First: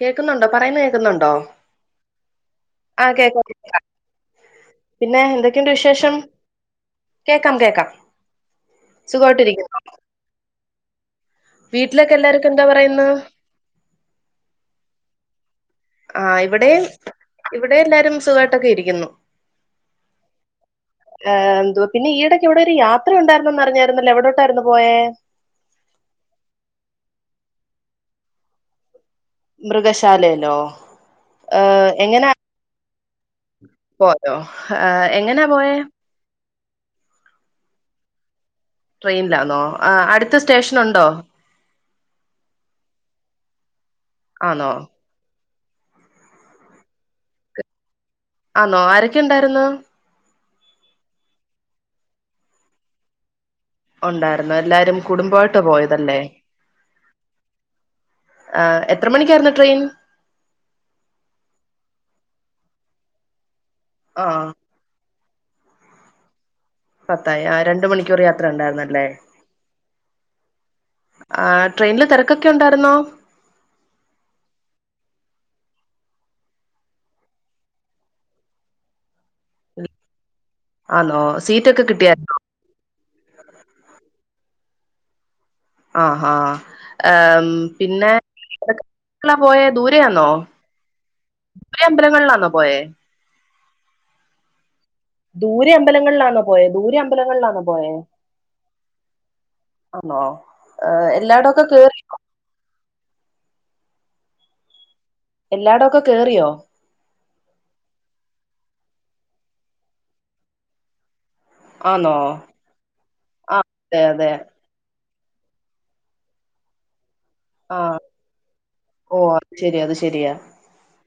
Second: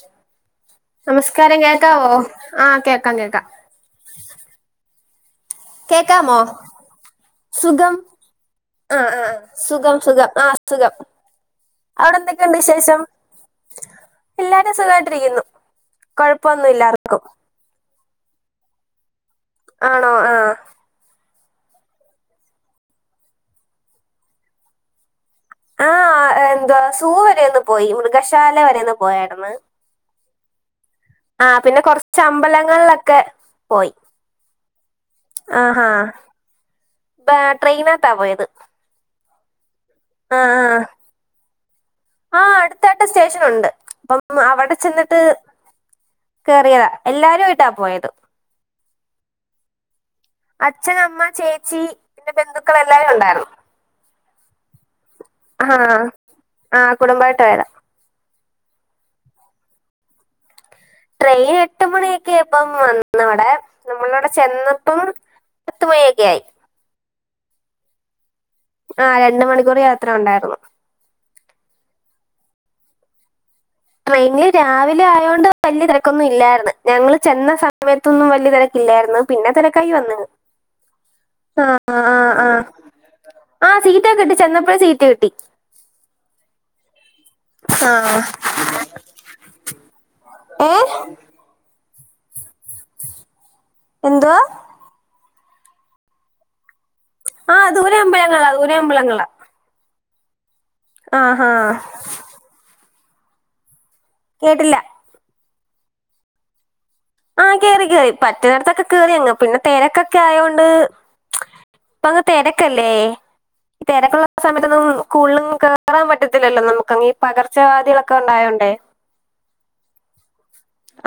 കേൾക്കുന്നുണ്ടോ പറയുന്ന കേൾക്കുന്നുണ്ടോ നമസ്കാരം കേൾക്കാവോ ആഹ് കേൾക്കാം കേക്കാം പിന്നെ എന്തൊക്കെയുണ്ട് വിശേഷം കേക്കാമോ കേക്കാം കേൾക്കാം സുഖം ആഹ് ആഹ് സുഖം സുഖം ആഹ് സുഖം വീട്ടിലൊക്കെ അവിടെ എല്ലാർക്കും എന്തൊക്കെയുണ്ട് എന്താ വിശേഷം പറയുന്നു എല്ലാരും സുഖായിട്ടിരിക്കുന്നു കുഴപ്പൊന്നുല്ലാർക്കും ഇവിടെം എല്ലാരും സുഖമായിട്ടൊക്കെ ഇരിക്കുന്നു ആണോ അ ആഹ് ഏ എന്തുവാ പിന്നെ ഈടയൊക്കെവിടെ ഒരു യാത്ര ഉണ്ടായിരൂന്നന്ന് അറിഞ്ഞായിരുന്നല്ലോ എവിടോട്ടായിരുന്നു പോയേ ആഹ് എന്താ സൂവരെയൊന്ന് പോയി മൃഗശാല വരെയൊന്ന് പോയായിര്ന്ന് മൃഗശാലെല്ലോ ആ പിന്നെ കൊറച്ച് അമ്പലങ്ങളിലൊക്കെ പോയി പോയോ എങ്ങനാ പോയേ ഏ ട്രെയിനകത്താ പോയത് ട്രെയിനിലാന്നോ ആ അടുത്ത് ആഹ് സ്റ്റേഷൻ ഉണ്ടോ ആഹ് അട്ത്തായിട്ട് സ്റ്റേഷൻ ഉണ്ട് അപ്പം ആന്നോ അവിടെ ചെന്നി കേറിയതാ എല്ലാരും ആയിട്ടാ പോയത് ആന്നോ ആരൊക്കെ ഇണ്ടായിര്ന്ന് അച്ഛൻ അമ്മ ചേച്ചി പിന്നെ ബന്ധുക്കൾ എല്ലാരുണ്ടായിരുന്നു ഉണ്ടായിരുന്നു എല്ലാരും കുടുംബമായിട്ട് ആഹ് പോയതല്ലേ ആഹ് കുടുംബായിട്ട് പോയതാ ആഹ് എത്ര മണിക്കായിരുന്നു ട്രെയിൻ ട്രെയിൻ എട്ട് മണിയൊക്കായപ്പം വന്നവടെ ആ നമ്മളവിടെ ചെന്നപ്പം പത്ത് മണി ഒക്കെ ആയി പത്തായി ആ രണ്ട് മണിക്കൂർ യാത്ര ഇണ്ടായിര്ന്ന് ആ രണ്ട് മണിക്കൂർ യാത്ര ഉണ്ടായിരുന്നു ആ ട്രെയിനില് തെരക്കൊക്കെ ഉണ്ടായിരുന്നോ ട്രെയിനില് രാവിലെ ആയോണ്ട് വല്ലിയ തെരക്കൊന്നും ഇല്ലായിര്ന്ന് ഞങ്ങള് ചെന്ന സമയത്തൊന്നും വല്ലിയ തെരക്കില്ലായിര്ന്ന് പിന്നെ തെരക്കായി വന്ന് ആന്നോ ആ സീറ്റൊക്കെ ആ കിട്ടിയായിരുന്നോ ആ ആഹ് സീറ്റ് ഒക്കെ കിട്ടി ചെന്നപ്പയെ സീറ്റ് കിട്ടി ആഹ് ഹാ ഉം പിന്നെ ആഹ് പോയെ ദൂരെയാന്നോ ഏഹ് [unintelligible] അമ്പലങ്ങളിലാണോ പോയേ എന്തുവാ ദൂരെ അമ്പലങ്ങളിലാന്നോ പോയെ ദൂരെ അമ്പലങ്ങളിലാന്നോ ആഹ് പോയെ ദൂരെ അമ്പലങ്ങളാ ദൂരെ അമ്പലങ്ങളാ ആന്നോ ആഹ് എല്ലാടൊക്കെ ആഹ് കേറി കേട്ടില്ല എല്ലാടോക്കെ കേറിയോ ആഹ് കേറി കേറി പറ്റുന്നിടത്തൊക്കെ കേറി അങ്ങ് പിന്നെ തിരക്കൊക്കെ ആയോണ്ട് ഇപ്പ ആന്നോ അങ്ങ് തെരക്കല്ലേ ആ അതെ തെരക്കുള്ള അതെ സമയത്ത് സ്കൂളിലും കേറാൻ പറ്റത്തില്ലല്ലോ നമുക്കങ്ങ. ആഹ് ഓ അത് ശരി അത് ശരിയാ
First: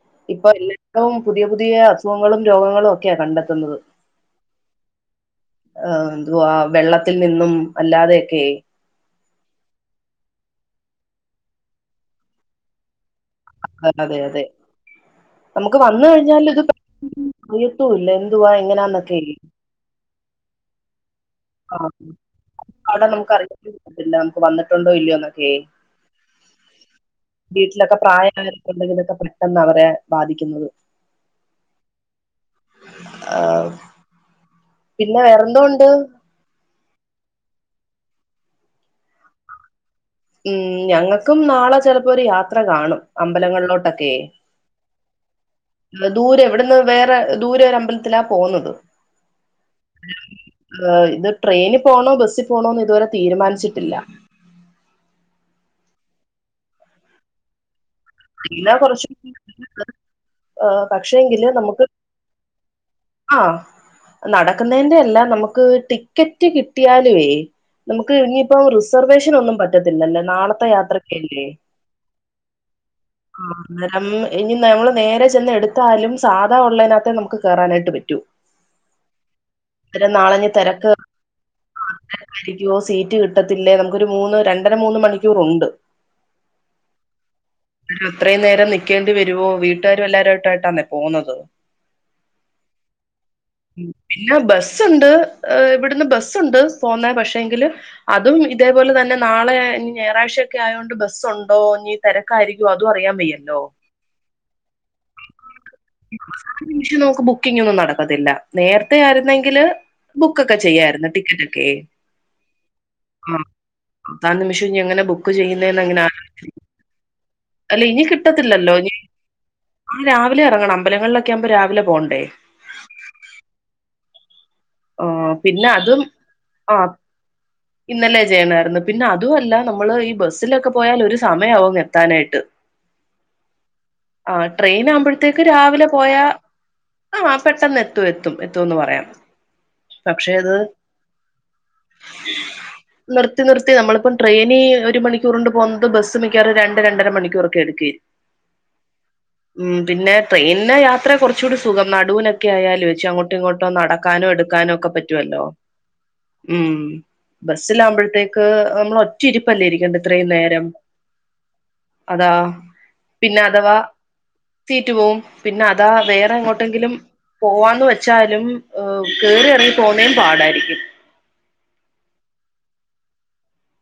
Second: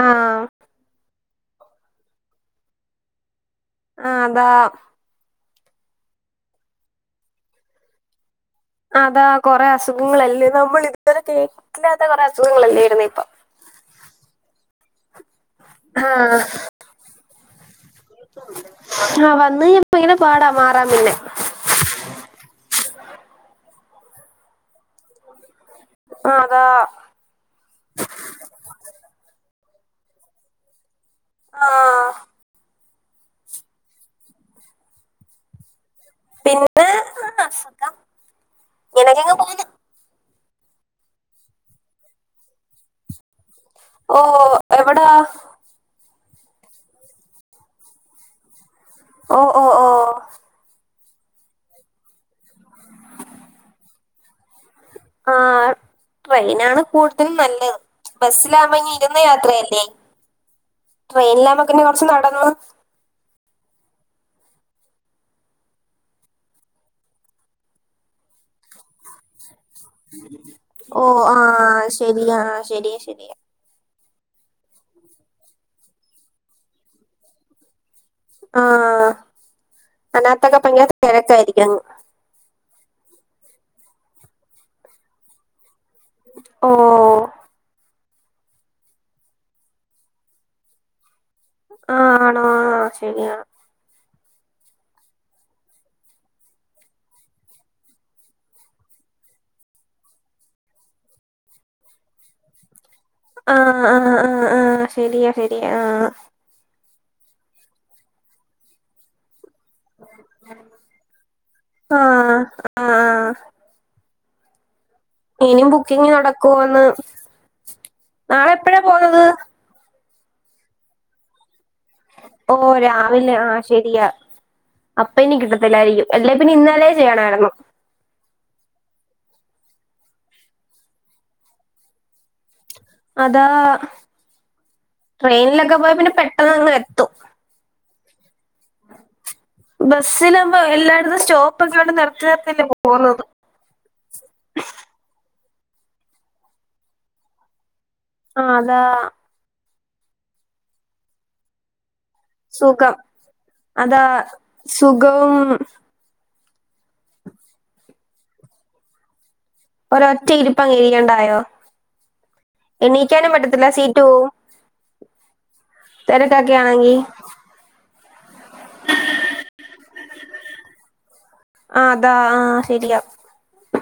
ആഹ് ഇപ്പ എല്ലാ വും പുതിയ പുതിയ അസുഖങ്ങളും രോഗങ്ങളും ഒക്കെയാ കണ്ടെത്തുന്നത് ആഹ് താ എന്തുവാ വെള്ളത്തിൽ നിന്നും അല്ലാതെയൊക്കെയായി അതാ കുറെ അസുഖങ്ങളല്ലേ നമ്മൾ ഇതുവരെ കേട്ടിട്ടില്ലാത്ത കുറെ അസുഖങ്ങളല്ലേയിരുന്നു ഇപ്പൊ അതെ അതെ അതെ നമുക്ക് വന്ന് ആഹ് കഴിഞ്ഞാൽ ഇത് അറീയത്തൂല്ല ആഹ് വന്ന് കഴിഞ്ഞാൽ ഭയങ്കര പാടാ മാറാൻ പിന്നെ ആഹ് അവിടെ നമുക്ക്റിയില്ല നമുക്ക് വന്നിട്ടുണ്ടോ ഇല്ലിയോന്നൊക്കെ ആഹ് അതാ വീട്ടിലൊക്കെ പ്രായം ആയവരൊക്കെ ഉണ്ടെങ്കിലൊക്കെ പെട്ടെന്ന് അവരെ ബാധിക്കുന്നത് ആഹ് ആഹ് പിന്നെ വേറെന്തൊണ്ട് പിന്നെ സുഖം ഇങ്ങനെ ഒക്കെ അങ്ങ് പോകുന്നു ഉം ഞങ്ങൾക്കും നാളെ ചെലപ്പോ ഒരു യാത്ര കാണും അമ്പലങ്ങളിലോട്ടൊക്കെ ഓ എവിടാ ദൂരെ വിടെന്ന് വേറെ ദൂരെ ഒരു അമ്പലത്തിലാ പോകുന്നത് ഓ ഓ ഓ ഇത് ട്രെയിനി പോണോ ബസ്സിൽ പോണോന്ന് ഇതുവരെ തീരുമാനിച്ചിട്ടില്ല ആഹ് ട്രെയിനാണ് കൂടുതലും നല്ലത് ബസ്സില പിന്നെ ആകുമ്പോ കുറച്ച് ഇരുന്ന യാത്രയല്ലേ പക്ഷേങ്കില് ട്രെയിനിലാവുമ്പോക്കന്നെ കൊറച്ച് നടന്നു ആഹ് നടക്കുന്നതിന്റെ അല്ല നമുക്ക് ടിക്കറ്റ് കിട്ടിയാലുവേ നമുക്ക് ഇനിയിപ്പം റിസർവേഷൻ ഒന്നും പറ്റില്ല പറ്റത്തില്ലല്ലോ നാളത്തെ ഓ യാത്രക്കല്ലേ ആഹ് ശരിയാ ശരിയാ ശരിയാ അന്നേരം ഇനി നമ്മള് നേരെ ചെന്ന് എടുത്താലും സാധാ ഉള്ളതിനകത്തെ നമുക്ക് കേറാനായിട്ടും ആഹ് അന്നേരം അതിനകതൊക്കെ ഭയങ്കര തെരെക്കായർക്കും രിക്കുവോ സീറ്റ് കിട്ടത്തില്ലേ നമുക്കൊരു മൂന്ന് രണ്ടര മൂന്ന് മണിക്കൂർണ്ട് ഓഹ് ആഹ് അത്രയും നേരം നിക്കേണ്ടി വരുവോ വീട്ടുകാരും എല്ലാവരുമായിട്ടായിട്ടാന്നെ പോന്നത് ആഹ് ആണോ ആഹ് ശെരിയാ പിന്നെ ബസ്സ്ണ്ട് ഇവിടുന്ന് ബസ്സുണ്ട് പോന്നെ പക്ഷേ എങ്കില് അതും ഇതേപോലെ തന്നെ നാളെ ഇനി ഞായറാഴ്ചയൊക്കെ ആയോണ്ട് ബസ്സുണ്ടോ ഞ്ഞി ക്കരിക്കും അതും അറിയാൻ വയ്യല്ലോ ആഹ് ആഹ് ആഹ് ആഹ് ശരിയാ ശരിയാ ആഹ് ആ നിമിഷം നമുക്ക് ബുക്കിംഗ് ഒന്നും നടക്കത്തില്ല നേരത്തെ ആയിരുന്നെങ്കില് ബുക്കൊക്കെ ചെയ്യാർന്നു ടിക്കറ്റൊക്കെ ആഹ് അതാ നിമിഷം എങ്ങനെ ബുക്ക് ഇനിയും ചെയ്യുന്നന്ന് അങ്ങനെ ബുക്കിംഗ് ആഹ [unintelligible] അല്ല ഇനി നാളെ കിട്ടത്തില്ലല്ലോ എപ്പഴാ പോന്നത് ആഹ് രാവിലെ ഇറങ്ങണം അമ്പലങ്ങളിലൊക്കെ ആവുമ്പോ രാവിലെ പോകണ്ടേ ഓഹ് രാവിലെ ആ ശരിയാ അപ്പ ആഹ് ഇനി പിന്നെ അതും കിട്ടത്തില്ലായിരിക്കും അല്ലേപ്പിന്നെ ആഹ് ഇന്നലെ ചെയ്യണായിരുന്നു ഇന്നലെ ചെയ്യണമായിരുന്നു പിന്നെ അതുമല്ല നമ്മള് ഈ ബസ്സിലൊക്കെ പോയാൽ ഒരു സമയമാവും എത്താനായിട്ട് അതാ ആഹ് ട്രെയിൻ ആകുമ്പോഴത്തേക്ക് ട്രെയിനിലൊക്കെ രാവിലെ പോയാൽ പിന്നെ പോയാ പെട്ടെന്ന് അങ്ങ് എത്തും ആഹ് പെട്ടെന്ന് എ എത്തും എത്തുന്ന് പറയാം പക്ഷെ ബസ്സിൽ അത് ആവുമ്പേ എല്ലായിടത്തും സ്റ്റോപ്പ് ഒക്കെണ്ട് നിർത്തി നിർത്തില്ലേ പോകുന്നത് നിത്തി നിർത്തി നമ്മളിപ്പ ട്രെയിന് ഒരു മണിക്കൂറി കൊണ്ട് പോകുന്നത് ബസ് മിക്കവാറും രണ്ട് രണ്ടരണിക്കൂർക്കെ എടുക്കും ആഹ് അതാ ഉം പിന്നെ ട്രെയിൻനെ യാത്ര കുറച്ചുകൂടി സുഖം നടുവിനൊക്കെ ആയാൽ സുഖം വെച്ച് അങ്ങോട്ടും ഇങ്ങോട്ടും നട അതാ ക്കാനോ എടുക്കാനോ ഒക്കെ സുഖവും പറ്റുവല്ലോ ഉം ബസ്സിലാകുമ്പോഴത്തേക്ക് നമ്മൾ ഒ ഒറ്റ ഇരുപ്പല്ലേ ഇരിക്കണ്ട ഇത്രയും ഒരൊറ്റ ഇരിപ്പ് നേരം അങ്ങ് ഇരിക്കണ്ടായോ അതാ എണീക്കാനും പിന്നെ പറ്റത്തില്ല അഥവാ സീറ്റ് പോവും സീറ്റു പോവും പിന്നെ അതവാ വേറെ തിരക്കൊക്കെ എങ്ങോട്ടെങ്കിലും ആണെങ്കി പോവാന്ന് വെച്ചാലും കേറി ഇറങ്ങിപ്പോവുന്നതും പാടായിരിക്കും ആഹ് അതാ ആഹ് ശരിയാ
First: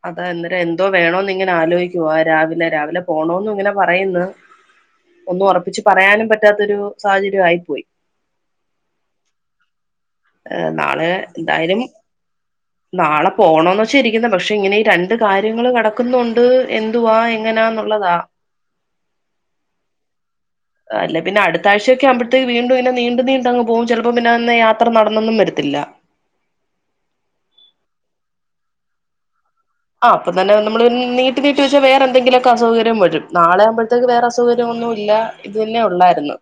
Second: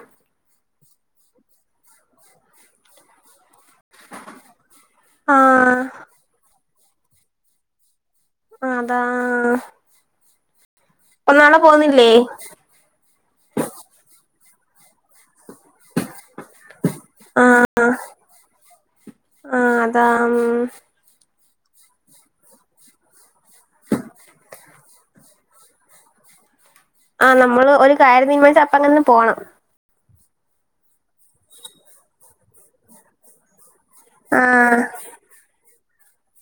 അതാ അന്നേരം എന്തോ വേണോന്ന് ഇങ്ങനെ ആലോചിക്കുവ രാവിലെ രാവിലെ പോകണോന്ന ഇങ്ങനെ പറയുന്ന ആ ഒന്നും ഉറപ്പിച്ച് പറയാനും പറ്റാത്തൊരു സാഹചര്യം ആയി പോയി അതാ ഏഹ് നാളെ അപ്പൊ നാളെ എന്തായാലും പോകുന്നില്ലേ നാളെ പോണന്ന് വെച്ച ഇരിക്ക്ന്നെ പക്ഷെ ഇങ്ങനെ ഈ രൺ ണ്ട് കാര്യങ്ങള് കെടക്കുന്നുണ്ട് എന്തുവാ എങ്ങനാന്നുള്ളതാ ആ അതാ ഉം അല്ല പിന്നെ അടുത്താഴ്ചയൊക്കാകുമ്പഴത്തേ വീണ്ടും നെ നീണ്ട് നീണ്ടങ് പോം ചെലപ്പോം പിന്നന്ന് യാ ത്ര നടന്നൊന്നും വരത്തില്ല ആ നമ്മള് ഒരു കാര്യം തീര്മാനിച്ച അപ്പം തന്നെ പോണം ആ അപ്പത്തെന്നെ നമ്മള് നീട്ടി നീട്ടി വെച്ച വേറെന്തെങ്കിലൊക്കെ അസൗകര്യം വരും നാളെയാകുമ്പോ ഇത്തക്ക് വേറെ ആ അസൗകര്യോന്നുല്ല ഇത് തന്നെ ഒള്ളായിര്ന്നു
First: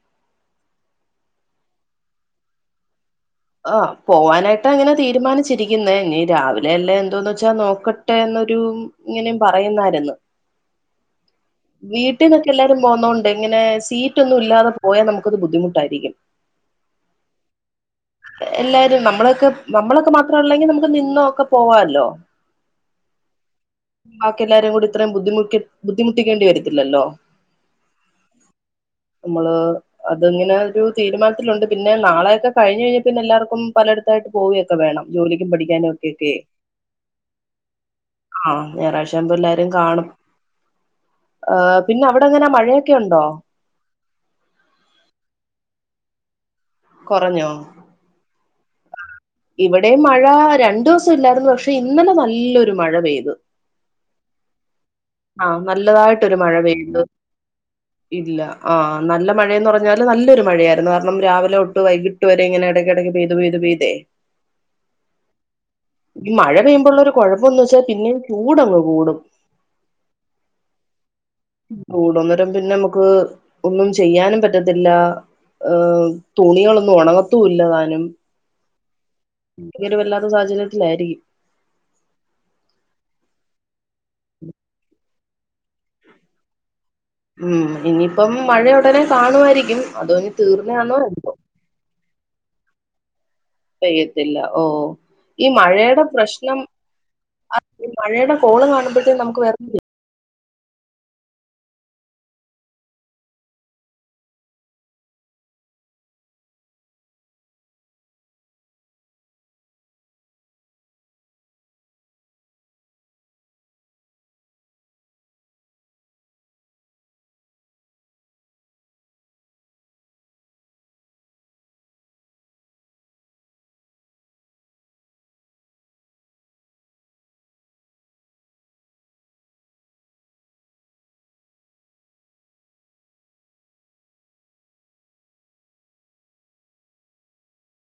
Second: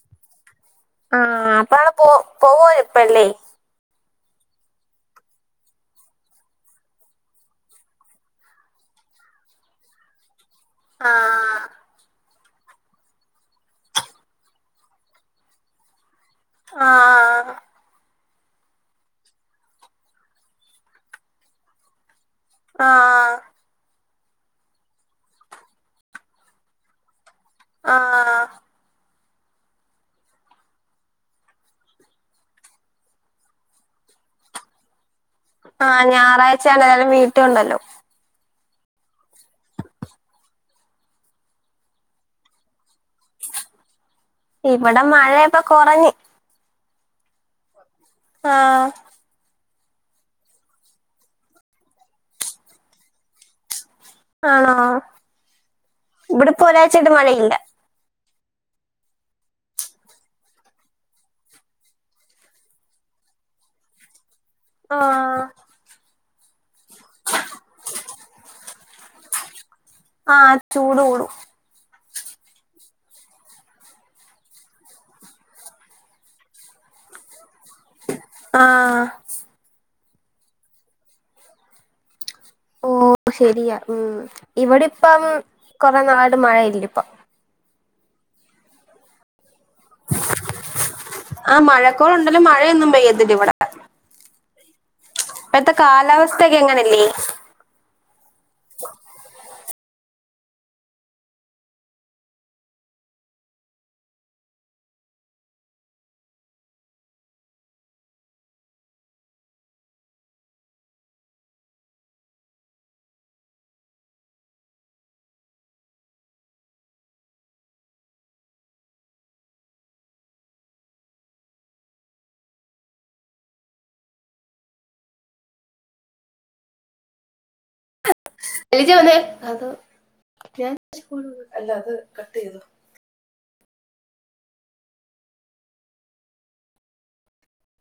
ആ അപ്പവടെ പോ പോവ ഇപ്പല്ലേ ആഹ് പോവാനായിട്ടങ്ങനെ തീരുമാനിച്ചിരിക്ക്ന്നേ ഇനി രാവിലെ അല്ലേ എന്തോന്ന് വെച്ചാ നോക്കട്ടെന്നൊരു ഇങ്ങനേം പറയുന്നാരുന്നു [inaudible] വീട് ട്ടീന്നൊക്കെ എല്ലാരും പോന്നോണ്ട് ഇങ്ങനെ സീറ്റൊന്നും ല്ലാതെ പോയാ നമുക്കൊരു ബുദ്ധിമുട്ടായിരിക്കും ആഹ് എല്ലാരും നമ്മളൊക്കെ നമ്മളൊക്കെ മാത്രൊള്ളെങ്കി നമുക്ക് നിന്നൊക്കെ പോവാല്ലോ ആഹ് ആഹ് ബാക്കി എല്ലാരും കൂടി ഇത്രേം ബുദ്ധിമുക്കി ബുദ്ധിമുട്ടിക്കേണ്ടി വരത്തില്ലല്ലോ ആഹ് നമ്മള് അത്ങ്ങനെ ഒരു തീരുമാനത്തിലുണ്ട് പിന്നെ നാളെയൊക്കെ കഴിഞ്ഞയ്ഞ്ഞ പിന്നെല്ലാർക്കും പലേട്ത്തായിട്ടും പോവൊക്കെ വേണം ജോലിക്കും പഠിക്കാനും ആഹ് ഒക്കെ ഒക്കെ ഞായറാഴ്ചയാണ് എല്ലാരും വീട്ടിലുണ്ടല്ലോ ആഹ് ഞാറാഴ്ച്ചാകുമ്പോ എല്ലാരും കാണും ആ പിന്നെ അവടെങ്ങന മഴയൊക്കെ ഉണ്ടോ ഇവടെ മഴപ്പൊ കൊറഞ്ഞ് കൊറഞ്ഞോ ആഹ് ഇവിടേം മഴ രണ്ടുസം ഇല്ലാര്ന്നു പക്ഷെ ഇന്നലെ നല്ലൊരു മഴ പെയ്തു ആണോ ആഹ് നല്ലതായിട്ടൊരു ഇവിടെ മഴ ഇപ്പൊ പെയ്തു ഒരാഴ്ചയായിട്ട് മഴയില്ല ഇല്ല ആ നല്ല മഴയെന്ന് പറഞ്ഞാല് നല്ലൊരു മഴയായിരുന്നു കാരണം രാവിലൊട്ട് വൈകി ട്ട് വരെ ഇങ്ങനെ എടയ്ക്കെടയ്ക്ക് പെയ്ത് പെയ്ത് പെയ്തേ ആഹ് ഈ മഴ പെയ്യുമ്പള്ളൊരു കൊഴപ്പംന്ന് വെച്ചാ പിന്നേം ചൂടങ് കൂടും ആഹ് ചൂട് കൂടും കൂട്ന്നേരം പിന്നെ മ്മക്ക് ഒന്നും ചെയ്യാനും പറ്റത്തില്ല ഏഹ് തുണികളൊന്നും ഒണങ്ങത്തൂല്ലതാ നും ആഹ് ഈയൊരു വെല്ലാത്ത സാഹചര്യത്തിലായിരിക്കും ഓ ശെരിയാ ഉം ഇവടെപ്പം കൊറെ നാളായിട്ട് മഴ ഇല്ലപ്പം ഉം ഇനിയിപ്പം മഴ ഒടനെ കാണുവായിരിക്കും അതോ ഞ്ഞി തീർന്നാണോ എന്തോ ആ മഴക്കോളുണ്ടേലും മഴയൊന്നും പെയ്യത്തില്ല ഇവടെ പെയ്യത്തില്ല ഓ ഈ ഇപ്പഴത്തെ മഴേടെ കാലാവസ്ഥയൊക്കെ പ്രശ്നം എങ്ങനല്ലേ ഈ മഴേടെ കോള് കാണുമ്പഴത്തേനും നമുക്ക് വെർ ന്ന അ ഞ അല്ല ക് ചെയ്തു [unintelligible]